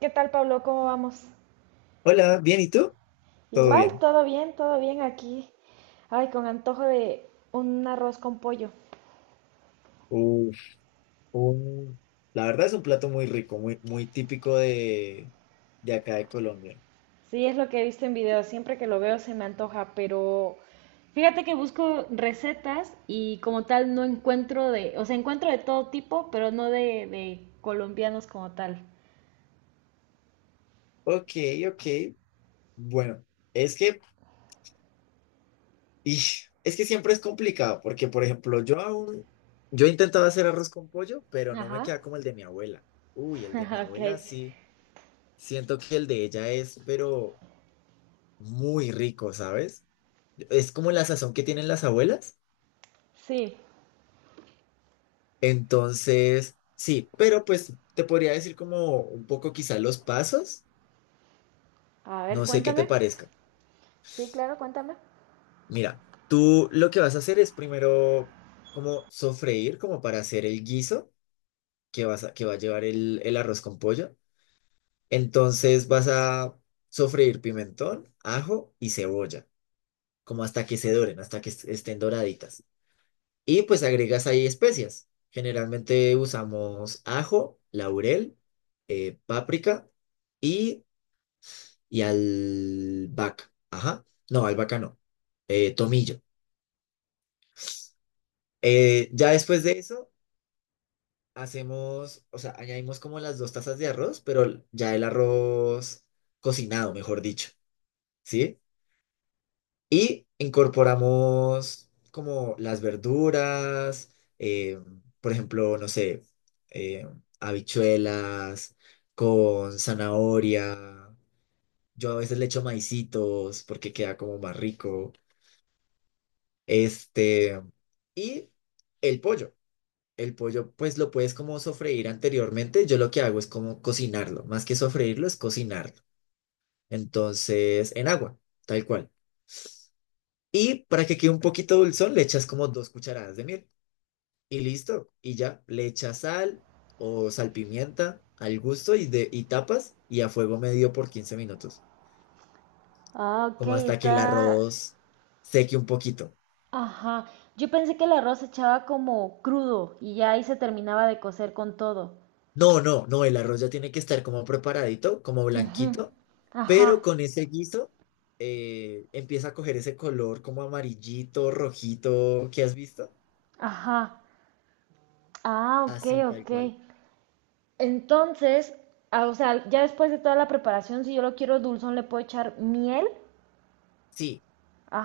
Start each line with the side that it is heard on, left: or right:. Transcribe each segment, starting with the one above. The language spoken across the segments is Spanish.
right: ¿Qué tal, Pablo? ¿Cómo vamos?
left: Hola, ¿bien y tú? Todo
right: Igual,
left: bien.
right: todo bien aquí. Ay, con antojo de un arroz con pollo.
left: Uf, un- la verdad es un plato muy rico, muy, muy típico de acá de Colombia.
right: Sí, es lo que he visto en videos. Siempre que lo veo se me antoja, pero fíjate que busco recetas y como tal no encuentro de, o sea, encuentro de todo tipo, pero no de colombianos como tal.
left: Ok, ok. Bueno, es que, es que siempre es complicado, porque por ejemplo, yo he intentado hacer arroz con pollo, pero no me
right: Ajá.
left: queda como el de mi abuela. Uy, el de mi
right: Ok.
left: abuela sí. Siento que el de ella es, pero muy rico, ¿sabes? Es como la sazón que tienen las abuelas.
right: Sí.
left: Entonces, sí, pero pues te podría decir como un poco quizá los pasos,
right: A ver,
left: no sé qué
right: cuéntame.
left: te parezca.
right: Sí, claro, cuéntame.
left: Mira, tú lo que vas a hacer es primero como sofreír, como para hacer el guiso que va a llevar el arroz con pollo. Entonces vas a sofreír pimentón, ajo y cebolla, como hasta que se doren, hasta que estén doraditas. Y pues agregas ahí especias. Generalmente usamos ajo, laurel, páprica. Y y al vaca. Ajá. No, al vaca no. Tomillo. Ya después de eso, hacemos, o sea, añadimos como las 2 tazas de arroz, pero ya el arroz cocinado, mejor dicho, ¿sí? Y incorporamos como las verduras, por ejemplo, no sé, eh, habichuelas con zanahoria. Yo a veces le echo maicitos porque queda como más rico. Este, y el pollo. El pollo, pues lo puedes como sofreír anteriormente. Yo lo que hago es como cocinarlo. Más que sofreírlo, es cocinarlo. Entonces, en agua, tal cual. Y para que quede un poquito dulzón, le echas como 2 cucharadas de miel. Y listo. Y ya, le echas sal o salpimienta al gusto y tapas y a fuego medio por 15 minutos.
right: Ah, ok,
left: Como hasta que el
right: está.
left: arroz seque un poquito.
right: Ajá, yo pensé que el arroz se echaba como crudo y ya ahí se terminaba de cocer con todo.
left: No, no, no, el arroz ya tiene que estar como preparadito, como
right: Ujú.
left: blanquito,
right: Ajá,
left: pero con ese guiso empieza a coger ese color como amarillito, rojito, ¿qué has visto?
right: ajá. Ah, ok,
left: Así, tal
right: ok.
left: cual.
right: Entonces, ah, o sea, ya después de toda la preparación, si yo lo quiero dulzón, le puedo echar miel.
left: Sí,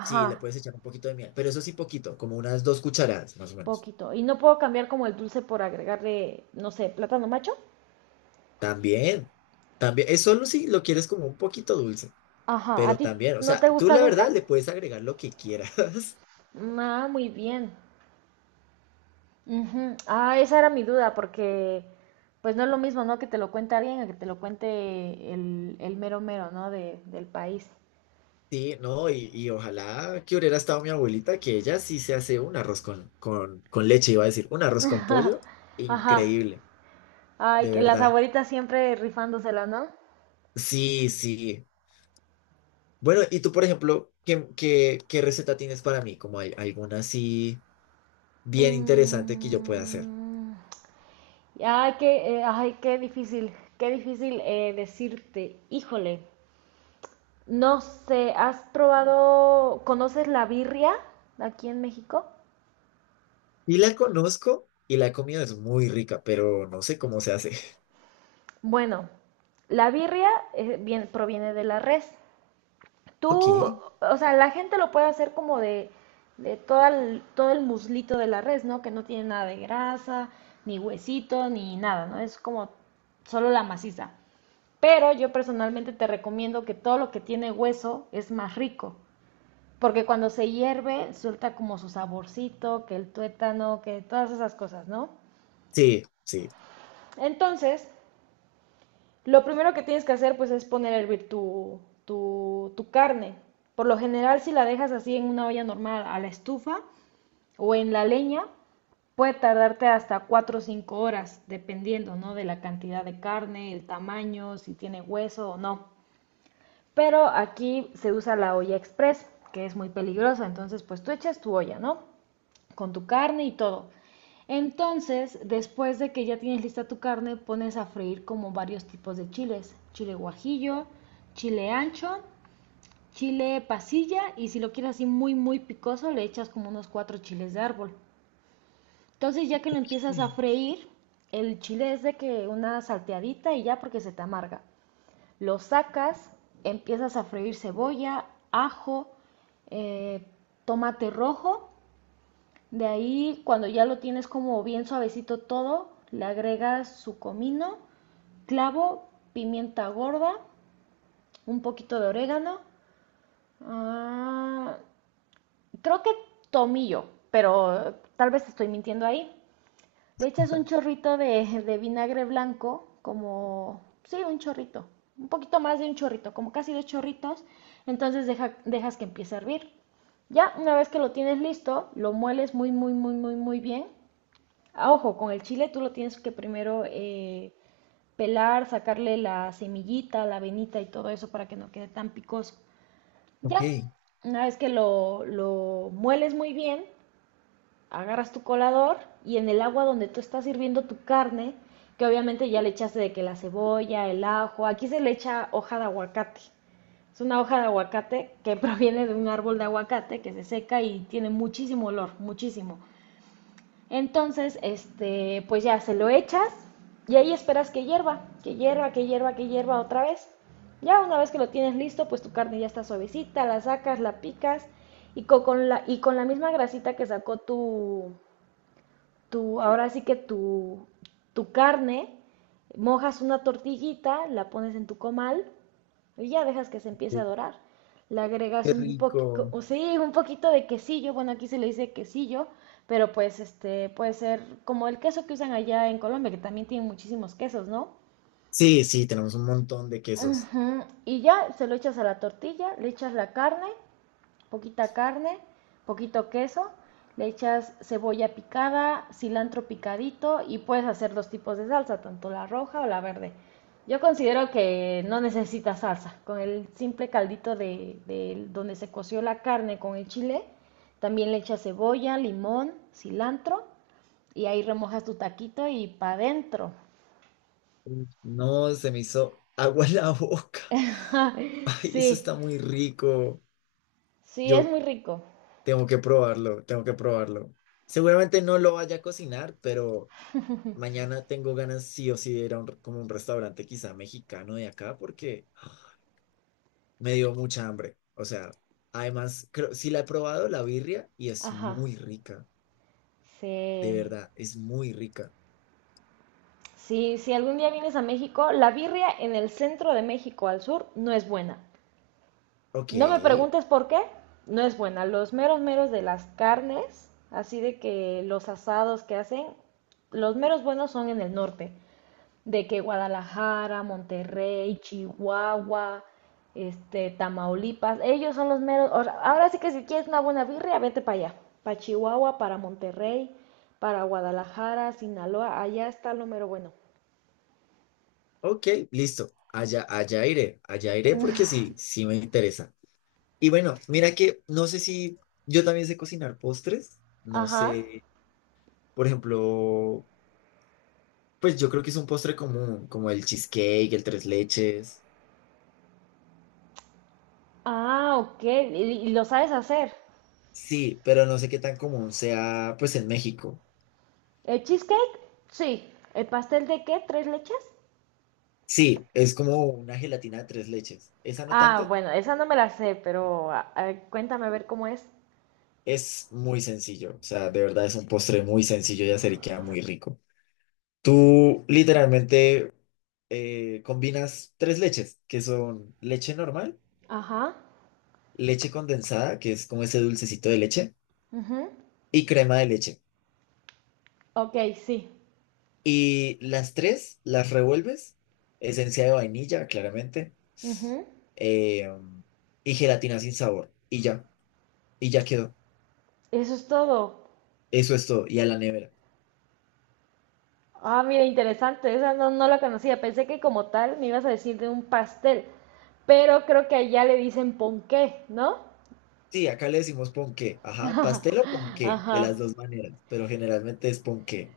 left: sí, le puedes echar un poquito de miel, pero eso sí poquito, como unas 2 cucharadas, más o menos.
right: poquito. Y no puedo cambiar como el dulce por agregarle, no sé, plátano macho.
left: También, también, es solo si lo quieres como un poquito dulce,
right: Ajá, ¿a
left: pero
right: ti
left: también, o
right: no
left: sea,
right: te
left: tú
right: gusta
left: la
right: dulce?
left: verdad le puedes agregar lo que quieras.
right: Ah, muy bien. Ujú. Ah, esa era mi duda, porque pues no es lo mismo, ¿no? Que te lo cuente alguien a que te lo cuente el mero mero, ¿no? De, del país.
left: Sí, no, y ojalá que hubiera estado mi abuelita, que ella sí se hace un arroz con leche, iba a decir, un arroz con pollo,
right: Ajá.
left: increíble,
right: Ay,
left: de
right: que las
left: verdad.
right: abuelitas siempre rifándosela, ¿no?
left: Sí, sí. Bueno, y tú, por ejemplo, ¿qué receta tienes para mí? Como hay, alguna así bien interesante que yo pueda hacer.
right: Mm. Ay, qué difícil decirte. Híjole, no sé, ¿has probado, conoces la birria aquí en México?
left: Y la conozco y la he comido, es muy rica, pero no sé cómo se hace.
right: Bueno, la birria proviene de la res. Tú,
left: Ok,
right: o sea, la gente lo puede hacer como de todo el muslito de la res, ¿no? Que no tiene nada de grasa, ni huesito, ni nada, ¿no? Es como solo la maciza. Pero yo personalmente te recomiendo que todo lo que tiene hueso es más rico, porque cuando se hierve suelta como su saborcito, que el tuétano, que todas esas cosas, ¿no?
left: sí, sí.
right: Entonces, lo primero que tienes que hacer pues es poner a hervir tu carne. Por lo general si la dejas así en una olla normal a la estufa o en la leña, puede tardarte hasta 4 o 5 horas, dependiendo, ¿no?, de la cantidad de carne, el tamaño, si tiene hueso o no. Pero aquí se usa la olla express, que es muy peligrosa. Entonces, pues tú echas tu olla, ¿no? Con tu carne y todo. Entonces, después de que ya tienes lista tu carne, pones a freír como varios tipos de chiles. Chile guajillo, chile ancho, chile pasilla y si lo quieres así muy, muy picoso, le echas como unos cuatro chiles de árbol. Entonces, ya que lo empiezas a
left: Sí.
right: freír, el chile es de que una salteadita y ya porque se te amarga. Lo sacas, empiezas a freír cebolla, ajo, eh, tomate rojo. De ahí, cuando ya lo tienes como bien suavecito todo, le agregas su comino, clavo, pimienta gorda, un poquito de orégano. Ah, creo que tomillo, pero tal vez estoy mintiendo ahí. Le echas un chorrito de vinagre blanco, como, sí, un chorrito, un poquito más de un chorrito, como casi dos chorritos, entonces dejas que empiece a hervir. Ya una vez que lo tienes listo, lo mueles muy, muy, muy, muy, muy bien. Ah, ojo, con el chile tú lo tienes que primero pelar, sacarle la semillita, la venita y todo eso para que no quede tan picoso.
left: Ok,
right: Ya, una vez que lo mueles muy bien, agarras tu colador y en el agua donde tú estás hirviendo tu carne, que obviamente ya le echaste de que la cebolla, el ajo, aquí se le echa hoja de aguacate. Es una hoja de aguacate que proviene de un árbol de aguacate que se seca y tiene muchísimo olor, muchísimo. Entonces, este, pues ya se lo echas y ahí esperas que hierva, que hierva, que hierva, que hierva otra vez. Ya una vez que lo tienes listo, pues tu carne ya está suavecita, la sacas, la picas y con la misma grasita que sacó tu, tu, ahora sí que tu carne, mojas una tortillita, la pones en tu comal y ya dejas que se empiece a dorar. Le agregas
left: qué
right: un poquito,
left: rico.
right: sí, un poquito de quesillo, bueno, aquí se le dice quesillo, pero pues este puede ser como el queso que usan allá en Colombia, que también tienen muchísimos quesos, ¿no?
left: Sí, sí, tenemos un montón de quesos.
right: Ujú. Y ya se lo echas a la tortilla, le echas la carne, poquita carne, poquito queso, le echas cebolla picada, cilantro picadito y puedes hacer dos tipos de salsa, tanto la roja o la verde. Yo considero que no necesita salsa, con el simple caldito de donde se coció la carne con el chile, también le echas cebolla, limón, cilantro y ahí remojas tu taquito y pa' dentro.
left: No, se me hizo agua en la boca. Ay, eso
right: Sí,
left: está muy rico.
right: sí, es
left: Yo
right: muy rico.
left: tengo que probarlo, tengo que probarlo. Seguramente no lo vaya a cocinar, pero mañana tengo ganas sí o sí de ir a un, como un restaurante quizá mexicano de acá porque me dio mucha hambre. O sea, además, creo, sí la he probado, la birria, y es
right: Ajá,
left: muy rica. De
right: sí.
left: verdad, es muy rica.
right: Si, si algún día vienes a México, la birria en el centro de México al sur no es buena.
left: Ok,
right: No me preguntes por qué, no es buena. Los meros meros de las carnes, así de que los asados que hacen, los meros buenos son en el norte, de que Guadalajara, Monterrey, Chihuahua, este, Tamaulipas, ellos son los meros. O sea, ahora sí que si quieres una buena birria, vete para allá, para Chihuahua, para Monterrey, para Guadalajara, Sinaloa, allá está lo mero bueno.
left: ok, listo. Allá, allá iré porque sí, sí me interesa. Y bueno, mira que no sé si yo también sé cocinar postres, no
right: Ajá.
left: sé, por ejemplo, pues yo creo que es un postre común, como el cheesecake, el tres leches.
right: Ah, ok. Y lo sabes hacer?
left: Sí, pero no sé qué tan común sea, pues en México.
right: ¿El cheesecake? Sí. ¿El pastel de qué? ¿Tres leches?
left: Sí, es como una gelatina de tres leches. Esa no
right: Ah,
left: tanto,
right: bueno, esa no me la sé, pero a cuéntame a ver cómo es.
left: es muy sencillo, o sea, de verdad es un postre muy sencillo de hacer y queda muy rico. Tú literalmente combinas tres leches, que son leche normal,
right: Ajá.
left: leche condensada, que es como ese dulcecito de leche,
right: Ujú.
left: y crema de leche.
right: Ok, sí.
left: Y las tres las revuelves, esencia de vainilla, claramente,
right: Ujú.
left: eh, y gelatina sin sabor, y ya quedó.
right: Eso es todo.
left: Eso es todo, y a la nevera.
right: Ah, mira, interesante. Esa no, no la conocía. Pensé que como tal me ibas a decir de un pastel, pero creo que allá le dicen ponqué, ¿no?
left: Sí, acá le decimos ponqué, ajá, pastel o ponqué, de
right: Ajá.
left: las dos maneras, pero generalmente es ponqué.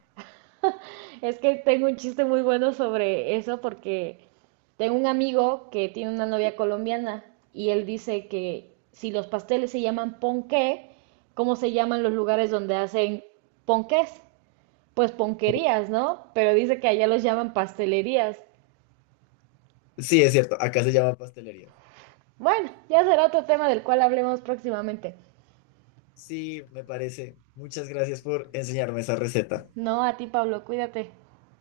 right: Es que tengo un chiste muy bueno sobre eso porque tengo un amigo que tiene una novia colombiana y él dice que si los pasteles se llaman ponqué, ¿cómo se llaman los lugares donde hacen ponqués? Pues ponquerías, ¿no? Pero dice que allá los llaman pastelerías.
left: Sí, es cierto, acá se llama pastelería.
right: Bueno, ya será otro tema del cual hablemos próximamente.
left: Sí, me parece. Muchas gracias por enseñarme esa receta.
right: No, a ti, Pablo, cuídate.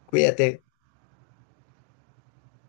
left: Cuídate.